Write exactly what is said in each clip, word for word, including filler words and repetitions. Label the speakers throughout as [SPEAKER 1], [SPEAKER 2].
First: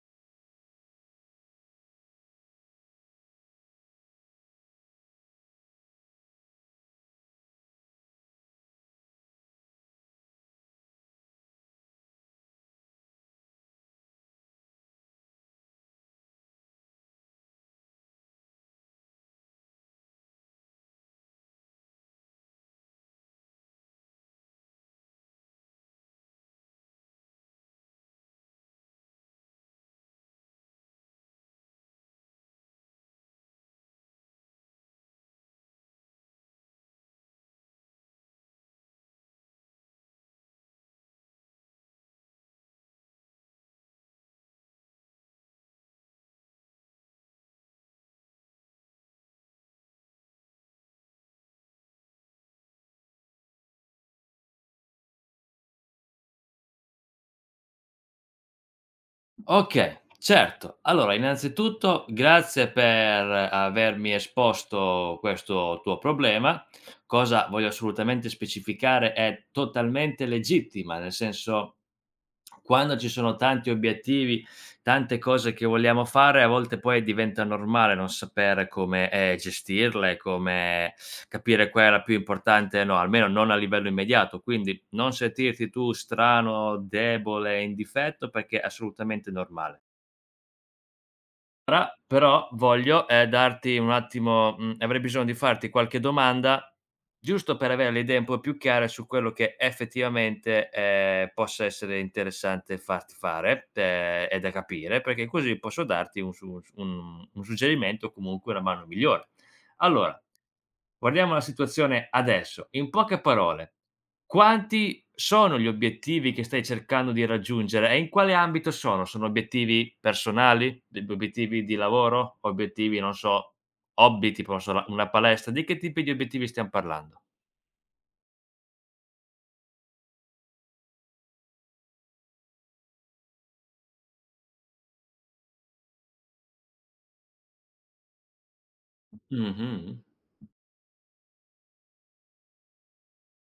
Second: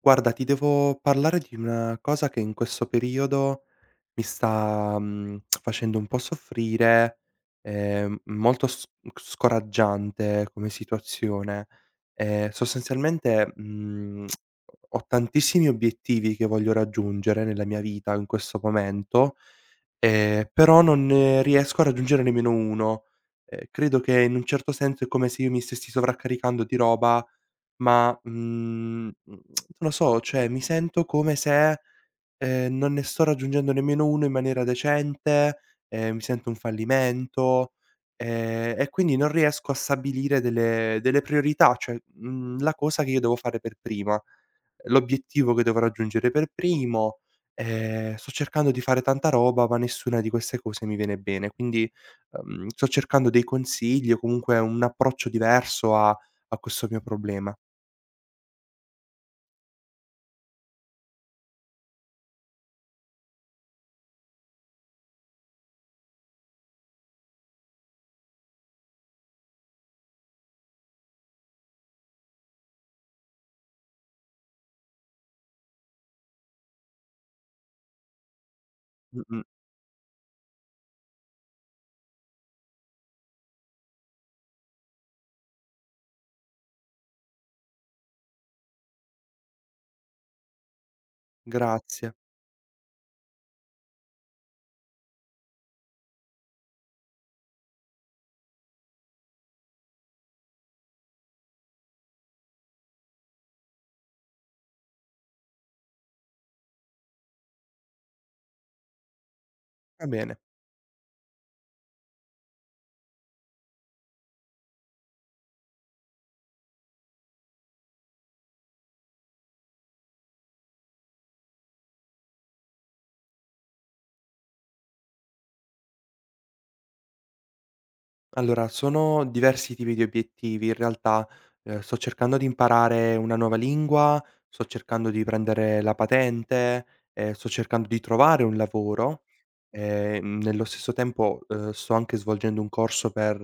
[SPEAKER 1] Guarda, ti devo parlare di una cosa che in questo periodo mi sta, mhmm, facendo un po' soffrire, ehm, molto s scoraggiante come situazione. Ehm, sostanzialmente, mhmm, ho tantissimi obiettivi che voglio raggiungere nella mia vita in questo momento, ehm, però non ne riesco a raggiungere nemmeno uno. Ehm, credo che in un certo senso è come se io mi stessi sovraccaricando di roba ma, mhmm, non lo so, cioè mi sento come se, ehm, non ne sto raggiungendo nemmeno uno in maniera decente, ehm, mi sento un fallimento, ehm, e quindi non riesco a stabilire delle delle priorità, cioè, mhmm, la cosa che io devo fare per prima, l'obiettivo che devo raggiungere per primo. Ehm, sto cercando di fare tanta roba, ma nessuna di queste cose mi viene bene, quindi, uhm, sto cercando dei consigli o comunque un approccio diverso a a questo mio problema.
[SPEAKER 2] Okay, certo. Allora innanzitutto grazie per avermi esposto questo tuo problema. Cosa voglio assolutamente specificare è totalmente legittima, nel senso quando ci sono tanti obiettivi, tante cose che vogliamo fare, a volte poi diventa normale non sapere come, ehm,
[SPEAKER 1] Mh-mh.
[SPEAKER 2] gestirle, come capire qual è la più importante e no, almeno non a livello immediato. Quindi non sentirti tu strano, debole, in difetto perché è assolutamente normale. Ra
[SPEAKER 1] Grazie.
[SPEAKER 2] però voglio, ehm, darti un attimo mhmm, avrei bisogno di farti qualche domanda, giusto per avere le idee un po' più chiare su quello che effettivamente, ehm, possa essere interessante farti fare, ehm, e da capire, perché così posso darti un su un un suggerimento o comunque una mano migliore.
[SPEAKER 1] Va
[SPEAKER 2] Allora
[SPEAKER 1] bene.
[SPEAKER 2] guardiamo la situazione adesso. In poche parole, quanti sono gli obiettivi che stai cercando di raggiungere e in quale ambito sono? Sono obiettivi personali? D obiettivi di lavoro? Obiettivi, non so, hobby tipo non so la una palestra? Di che tipi di obiettivi stiam parlando?
[SPEAKER 1] Allora, sono diversi tipi di obiettivi. In realtà, ehm, sto cercando di imparare una nuova lingua, sto cercando di prendere la patente, ehm, sto cercando di trovare un lavoro.
[SPEAKER 2] Mh-mh.
[SPEAKER 1] Ehm, nello stesso tempo, uhm, sto anche svolgendo un corso per,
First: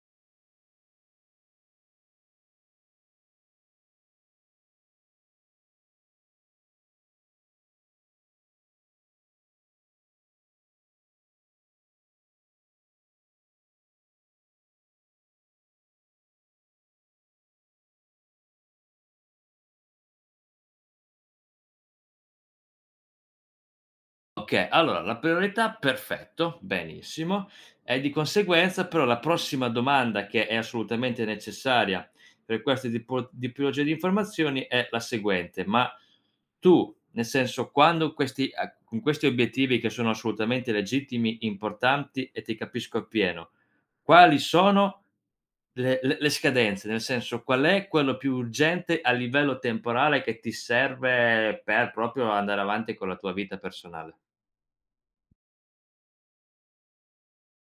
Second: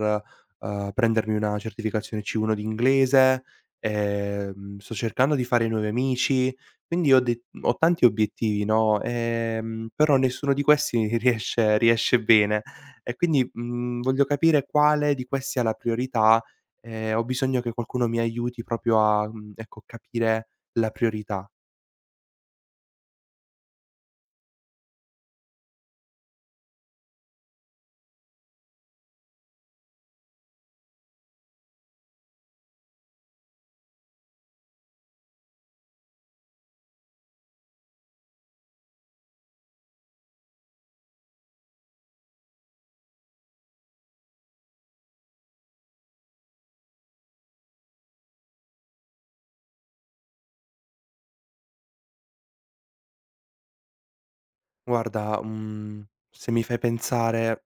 [SPEAKER 1] uhm, prendermi una certificazione C uno di inglese, ehm, sto cercando di fare nuovi amici, quindi ho de ho tanti obiettivi, no, ehm, però nessuno di questi riesce riesce bene. E quindi, mhmm, voglio capire quale di questi ha la priorità, e ho bisogno che qualcuno mi aiuti proprio a, mhmm, ecco, capire la priorità.
[SPEAKER 2] Okay, allora la priorità perfetto, benissimo. E di conseguenza però la prossima domanda che è assolutamente necessaria per queste tipo tipologie di informazioni è la seguente: ma tu, nel senso, quando questi a con questi obiettivi che sono assolutamente legittimi, importanti e ti capisco appieno, quali sono le le le scadenze? Nel senso, qual è quello più urgente a livello temporale che ti serve per proprio andare avanti con la tua vita personale?
[SPEAKER 1] Guarda, mhmm, se mi fai pensare,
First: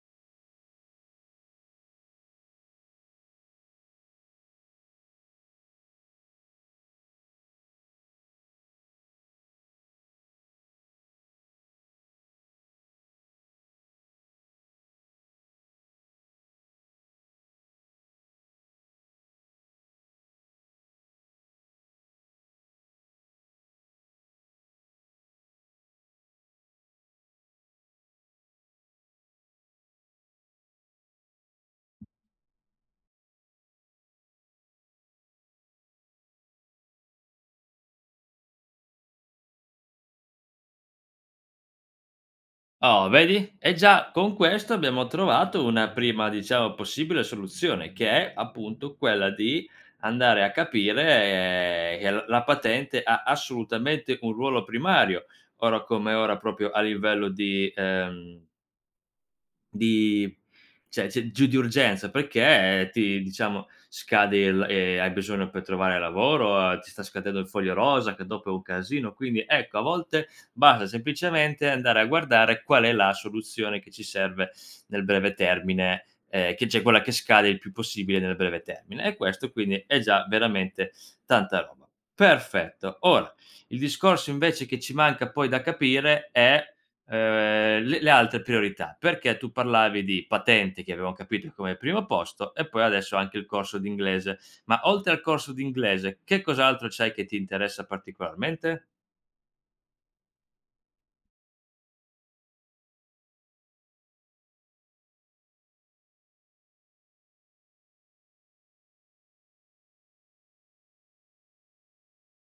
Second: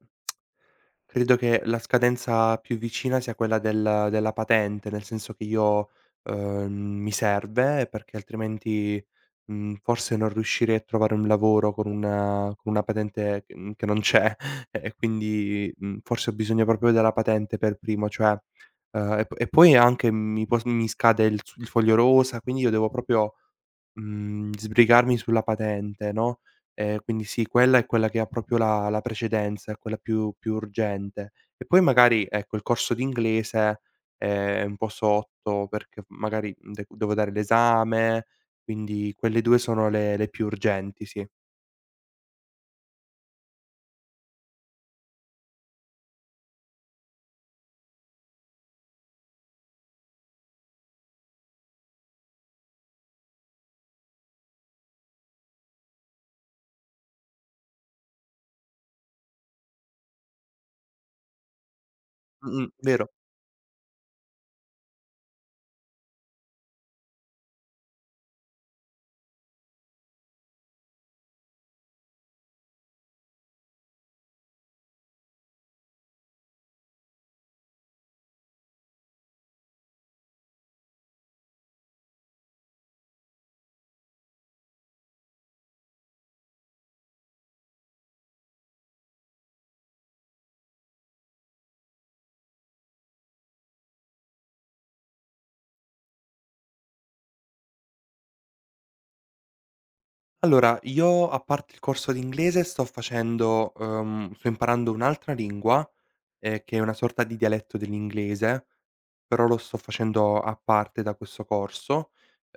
[SPEAKER 1] credo che la scadenza più vicina sia quella del della patente, nel senso che io, uhm, mi serve perché altrimenti, mhmm, forse non riuscirei a trovare un lavoro con una con una patente che mhmm, che non c'è e quindi, mhmm, forse ho bisogno proprio della patente per primo, cioè uhm, e p e poi anche mi pos mi scade il s il foglio rosa, quindi io devo proprio, Mhmm, sbrigarmi sulla patente, no, ehm, quindi sì, quella è quella che ha proprio la la precedenza, è quella più più urgente. E poi magari, ecco, il corso di inglese è un po' sotto perché magari mhmm, de devo dare l'esame, quindi quelle due sono le le più urgenti, sì.
[SPEAKER 2] Oh, vedi? E già con questo abbiamo trovato una prima, diciamo, possibile soluzione, che è appunto quella di andare a capire, ehm, che l la patente ha assolutamente un ruolo primario, ora come ora proprio a livello di, ehm di cioè c'è giù di urgenza,
[SPEAKER 1] Mh-mh,
[SPEAKER 2] perché
[SPEAKER 1] vero.
[SPEAKER 2] ti diciamo scade il ehm, hai bisogno per trovare lavoro, eh, ti sta scadendo il foglio rosa che dopo è un casino, quindi ecco a volte basta semplicemente andare a guardare qual è la soluzione che ci serve nel breve termine, ehm, che c'è quella che scade il più possibile nel breve termine e questo quindi è già veramente tanta roba. Perfetto. Ora, il discorso invece che ci manca poi da capire è ehm, le le altre priorità, perché tu parlavi di patente che avevamo capito come primo posto e poi adesso anche il corso d'inglese. Ma oltre al corso d'inglese, che cos'altro c'hai che ti interessa particolarmente?
[SPEAKER 1] Allora, io a parte il corso di inglese sto facendo, uhm, sto imparando un'altra lingua, ehm, che è una sorta di dialetto dell'inglese, però lo sto facendo a parte da questo corso.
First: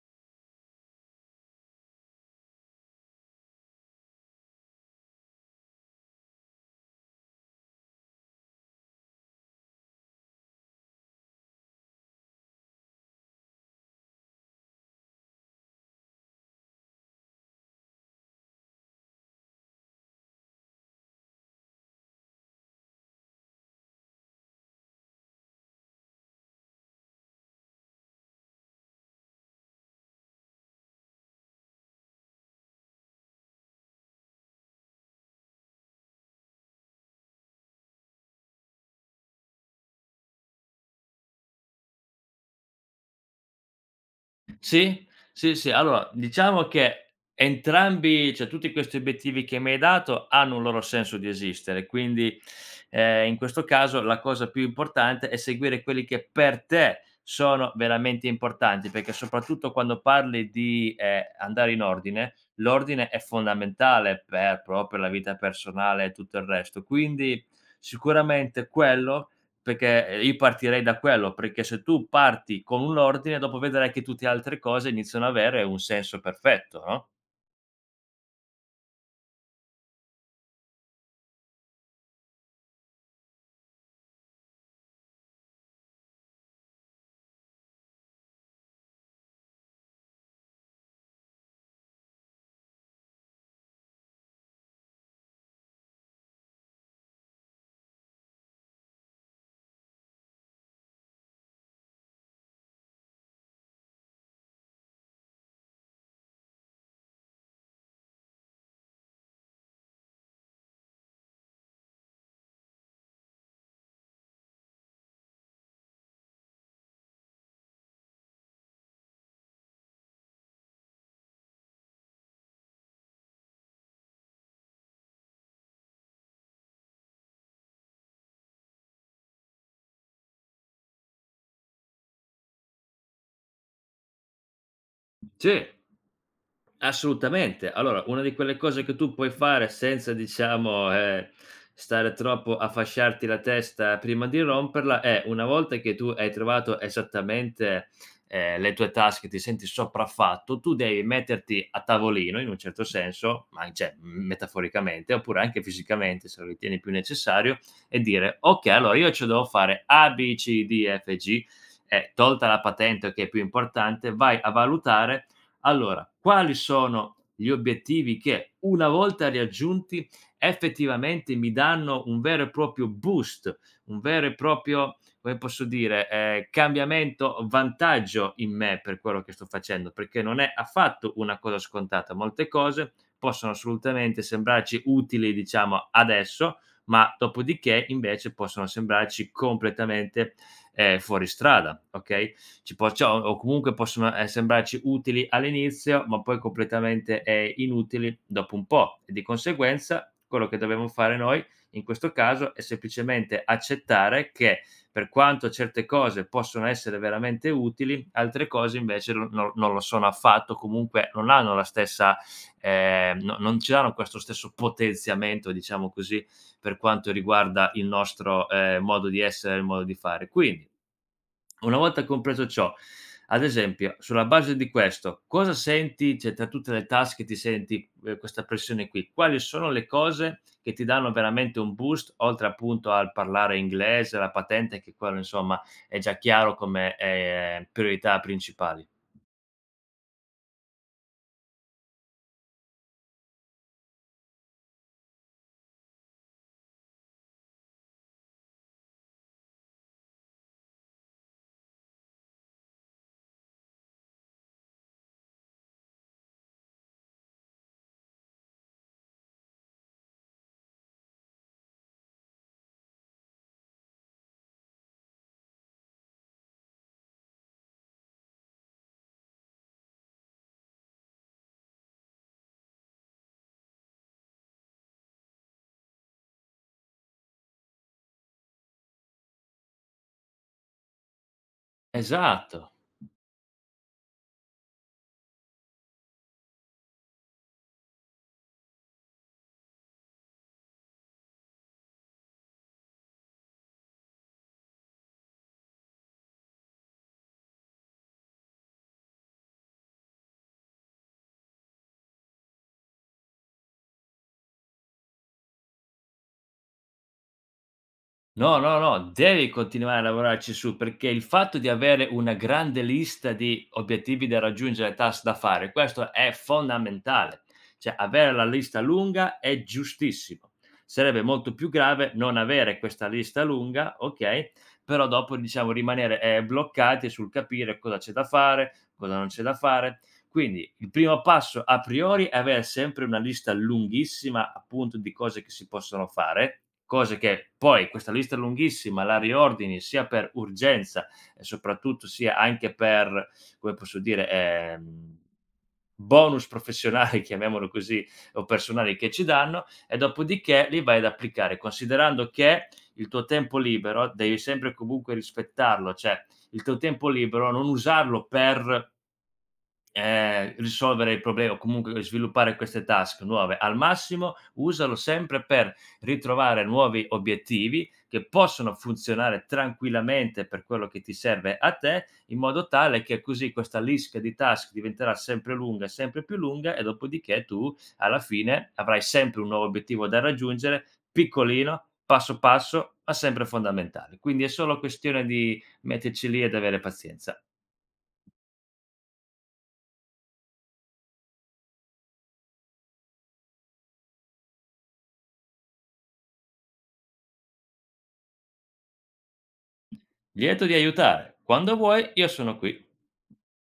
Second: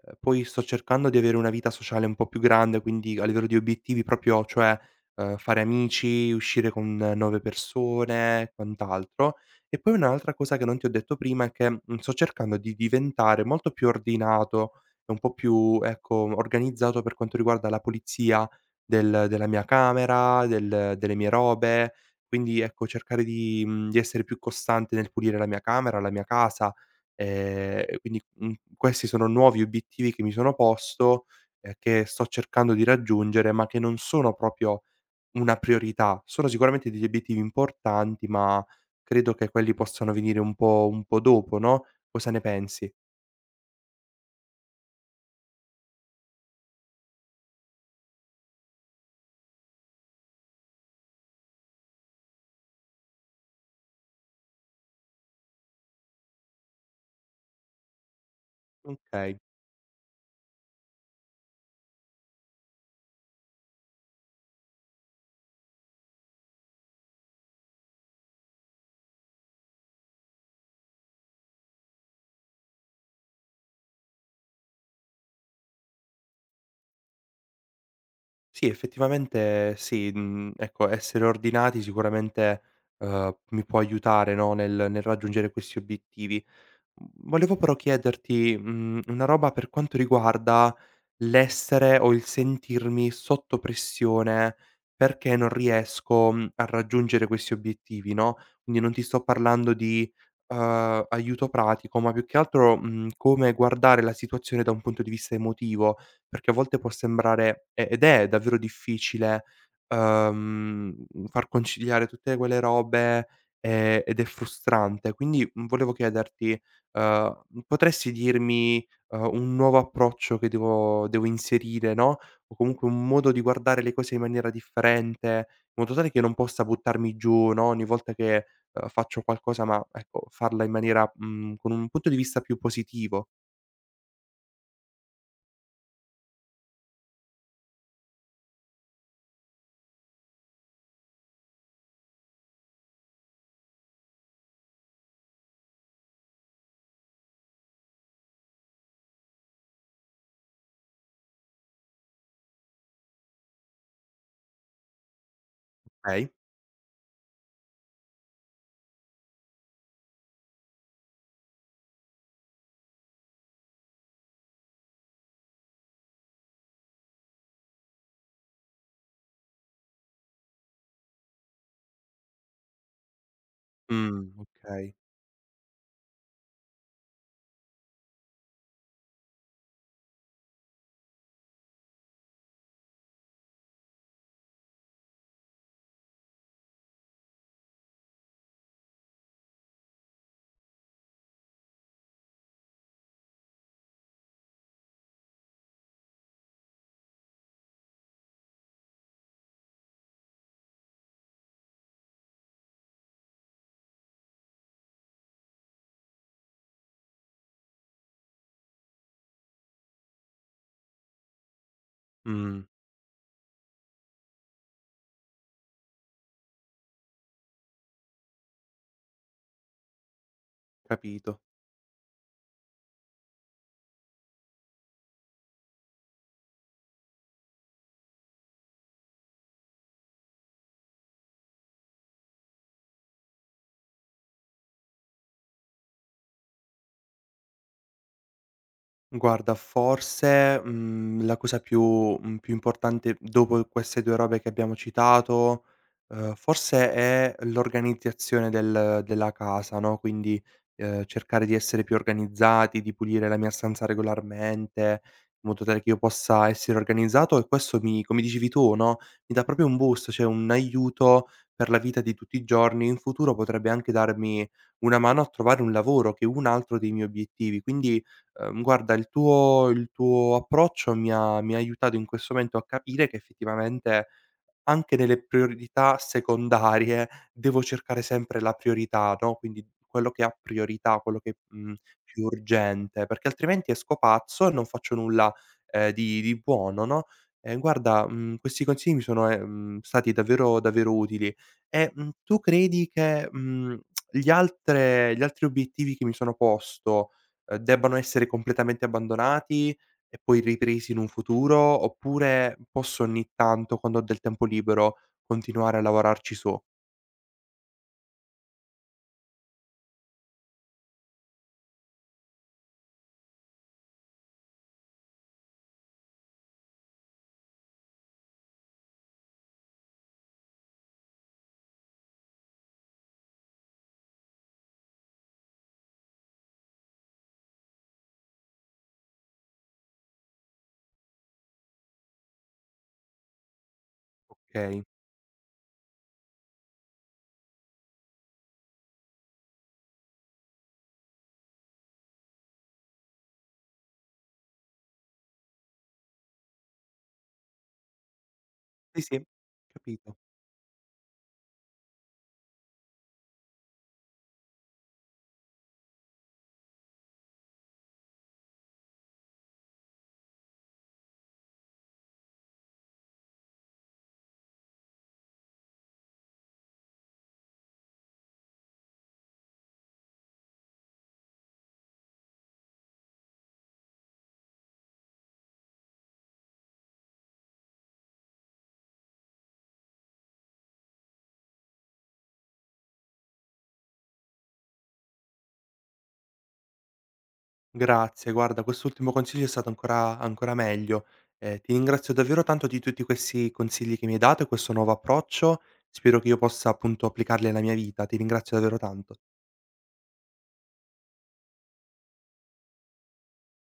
[SPEAKER 1] Ehm, poi sto cercando di avere una vita sociale un po' più grande, quindi a livello di obiettivi proprio, cioè, ehm, fare amici, uscire con eh, nuove persone e quant'altro. E poi un'altra cosa che non ti ho detto prima è che, mhmm, sto cercando di diventare molto più ordinato e un po' più, ecco, organizzato per quanto riguarda la pulizia del della mia camera, del delle mie robe, quindi ecco, cercare di mhmm, di essere più costante nel pulire la mia camera, la mia casa, ehm, e quindi, mhmm, questi sono nuovi obiettivi che mi sono posto, ehm, che sto cercando di raggiungere, ma che non sono proprio una priorità. Sono sicuramente degli obiettivi importanti, ma credo che quelli possano venire un po' un po' dopo, no, cosa ne pensi?
[SPEAKER 2] Sì, sì, sì. Allora, diciamo che entrambi cioè tutti questi obiettivi che mi hai dato hanno un loro senso di esistere, quindi, ehm, in questo caso la cosa più importante è seguire quelli che per te sono veramente importanti, perché
[SPEAKER 1] Okay.
[SPEAKER 2] soprattutto quando parli di, ehm, andare in ordine, l'ordine è fondamentale per proprio la vita personale e tutto il resto. Quindi sicuramente quello perché, ehm, io partirei da quello, perché se tu parti con un ordine dopo vedrai che tutte le altre cose iniziano a avere un senso perfetto, no?
[SPEAKER 1] Sì, effettivamente sì, mhmm, ecco, essere ordinati sicuramente, uhm, mi può aiutare, no, nel nel raggiungere questi obiettivi. Mhmm, Volevo però chiederti, mhmm, una roba per quanto riguarda l'essere o il sentirmi sotto pressione perché non riesco, mhmm, a raggiungere questi obiettivi, no, quindi non ti sto parlando di, uhm, aiuto pratico, ma più che altro, mhmm, come guardare la situazione da un punto di vista emotivo, perché a volte può sembrare e ed è davvero difficile, uhm, far conciliare tutte quelle robe, ehm, ed è frustrante. Quindi, mhmm, volevo chiederti, Ehm, mhmm, potresti dirmi, ehm, un nuovo approccio che devo devo inserire, no, o comunque un modo di guardare le cose in maniera differente, in modo tale che non possa buttarmi giù, no, ogni volta che, ehm, faccio qualcosa, ma ecco, farla in maniera mhmm, con un punto di vista più positivo.
[SPEAKER 2] Sì. Assolutamente. Allora, una di quelle cose che tu puoi fare senza diciamo, ehm, stare troppo a fasciarti la testa prima di romperla, è una volta che tu hai trovato esattamente, ehm, le tue tasche, ti senti sopraffatto, tu devi metterti a tavolino in un certo senso, ma cioè, mhmm, metaforicamente, oppure anche fisicamente
[SPEAKER 1] Okay.
[SPEAKER 2] se lo ritieni più necessario, e dire: "Okay, allora io ce devo fare A B C D E F G", ehm, tolta la patente che è più importante, vai a valutare allora, quali sono gli obiettivi che, una volta raggiunti, effettivamente mi danno un vero e proprio boost, un vero
[SPEAKER 1] Mh,
[SPEAKER 2] e
[SPEAKER 1] okay.
[SPEAKER 2] proprio, come posso dire, ehm, cambiamento, vantaggio in me per quello che sto facendo, perché non è affatto una cosa scontata. Molte cose possono assolutamente sembrarci utili, diciamo, adesso, ma dopodiché invece possono sembrarci completamente, ehm, fuori strada, okay? Ci può cioè, o o comunque possono, ehm, sembrarci utili all'inizio, ma poi completamente, ehm, inutili dopo un po' e di conseguenza quello che dobbiamo fare noi in questo caso è semplicemente accettare che, per quanto certe cose possono essere veramente utili, altre cose invece no no non lo sono affatto, comunque non hanno la stessa
[SPEAKER 1] Mh,
[SPEAKER 2] ehm, no non ci danno questo stesso potenziamento, diciamo così, per quanto riguarda il nostro, ehm, modo di essere, il modo di fare. Quindi
[SPEAKER 1] capito.
[SPEAKER 2] una volta compreso ciò, ad esempio, sulla base di questo, cosa senti, cioè tra tutte le task che ti senti, ehm, questa pressione qui? Quali sono le cose che ti danno veramente un boost, oltre appunto al parlare inglese, la patente che quello insomma è già chiaro come, ehm, priorità principali.
[SPEAKER 1] Guarda, forse, mhmm, la cosa più mhmm, più importante dopo queste due robe che abbiamo citato, uhm, forse è l'organizzazione del della casa, no, quindi, ehm, cercare di essere più organizzati, di pulire la mia stanza regolarmente, in modo tale che io possa essere organizzato e questo mi, come dicevi tu, no, mi dà proprio un boost, cioè un aiuto per la vita di tutti i giorni. In futuro potrebbe anche darmi una mano a trovare un lavoro, che è un altro dei miei obiettivi. Quindi, Ehm, guarda il tuo il tuo approccio mi ha mi ha aiutato in questo momento a capire che effettivamente anche nelle priorità secondarie devo cercare sempre la priorità, no, quindi quello che ha priorità, quello che, mhmm, più
[SPEAKER 2] Esatto.
[SPEAKER 1] urgente, perché altrimenti esco pazzo e non faccio nulla, ehm, di di buono, no. Ehm, guarda, mhmm, questi consigli mi sono, ehm, stati davvero, davvero utili. E, mhmm, tu credi che, mhmm, gli altre gli altri obiettivi che mi sono posto, ehm, debbano essere completamente abbandonati e poi ripresi in un futuro, oppure posso ogni tanto, quando ho del tempo libero, continuare a lavorarci su,
[SPEAKER 2] No, no, no, devi continuare a lavorarci su, perché il fatto di avere una grande lista di obiettivi da raggiungere, task da fare, questo è fondamentale. Cioè avere la lista lunga è giustissimo. Sarebbe molto più grave non avere questa lista lunga, okay, però dopo diciamo rimanere, ehm, bloccati sul capire cosa c'è da fare, cosa non c'è da fare. Quindi il primo passo a priori è avere sempre una lista lunghissima,
[SPEAKER 1] okay?
[SPEAKER 2] appunto, di cose che si possono fare. Cose che poi questa lista lunghissima la riordini sia per urgenza e soprattutto sia anche per, come posso dire, ehm, bonus professionali, chiamiamolo così, o personali
[SPEAKER 1] Sì,
[SPEAKER 2] che
[SPEAKER 1] sì,
[SPEAKER 2] ci danno e
[SPEAKER 1] capito.
[SPEAKER 2] dopodiché li vai ad applicare, considerando che il tuo tempo libero devi sempre comunque rispettarlo, cioè il tuo tempo libero non usarlo per Ehm, risolvere il problema o comunque sviluppare queste task nuove. Al massimo usalo sempre per ritrovare nuovi obiettivi che possono funzionare tranquillamente per quello che ti serve a te, in modo tale che così questa lista di task diventerà sempre lunga e sempre più lunga e dopodiché tu alla fine avrai sempre un nuovo obiettivo da raggiungere, piccolino, passo passo, ma sempre fondamentale. Quindi è solo questione di metterci lì ed avere pazienza.
[SPEAKER 1] Grazie, guarda, quest'ultimo consiglio è stato ancora ancora meglio. Ehm, ti ringrazio davvero tanto di tutti questi consigli che mi hai dato e questo nuovo approccio. Spero che io possa appunto applicarli alla mia vita. Ti ringrazio davvero tanto.
[SPEAKER 2] Lieto di aiutare. Quando vuoi, io sono qui.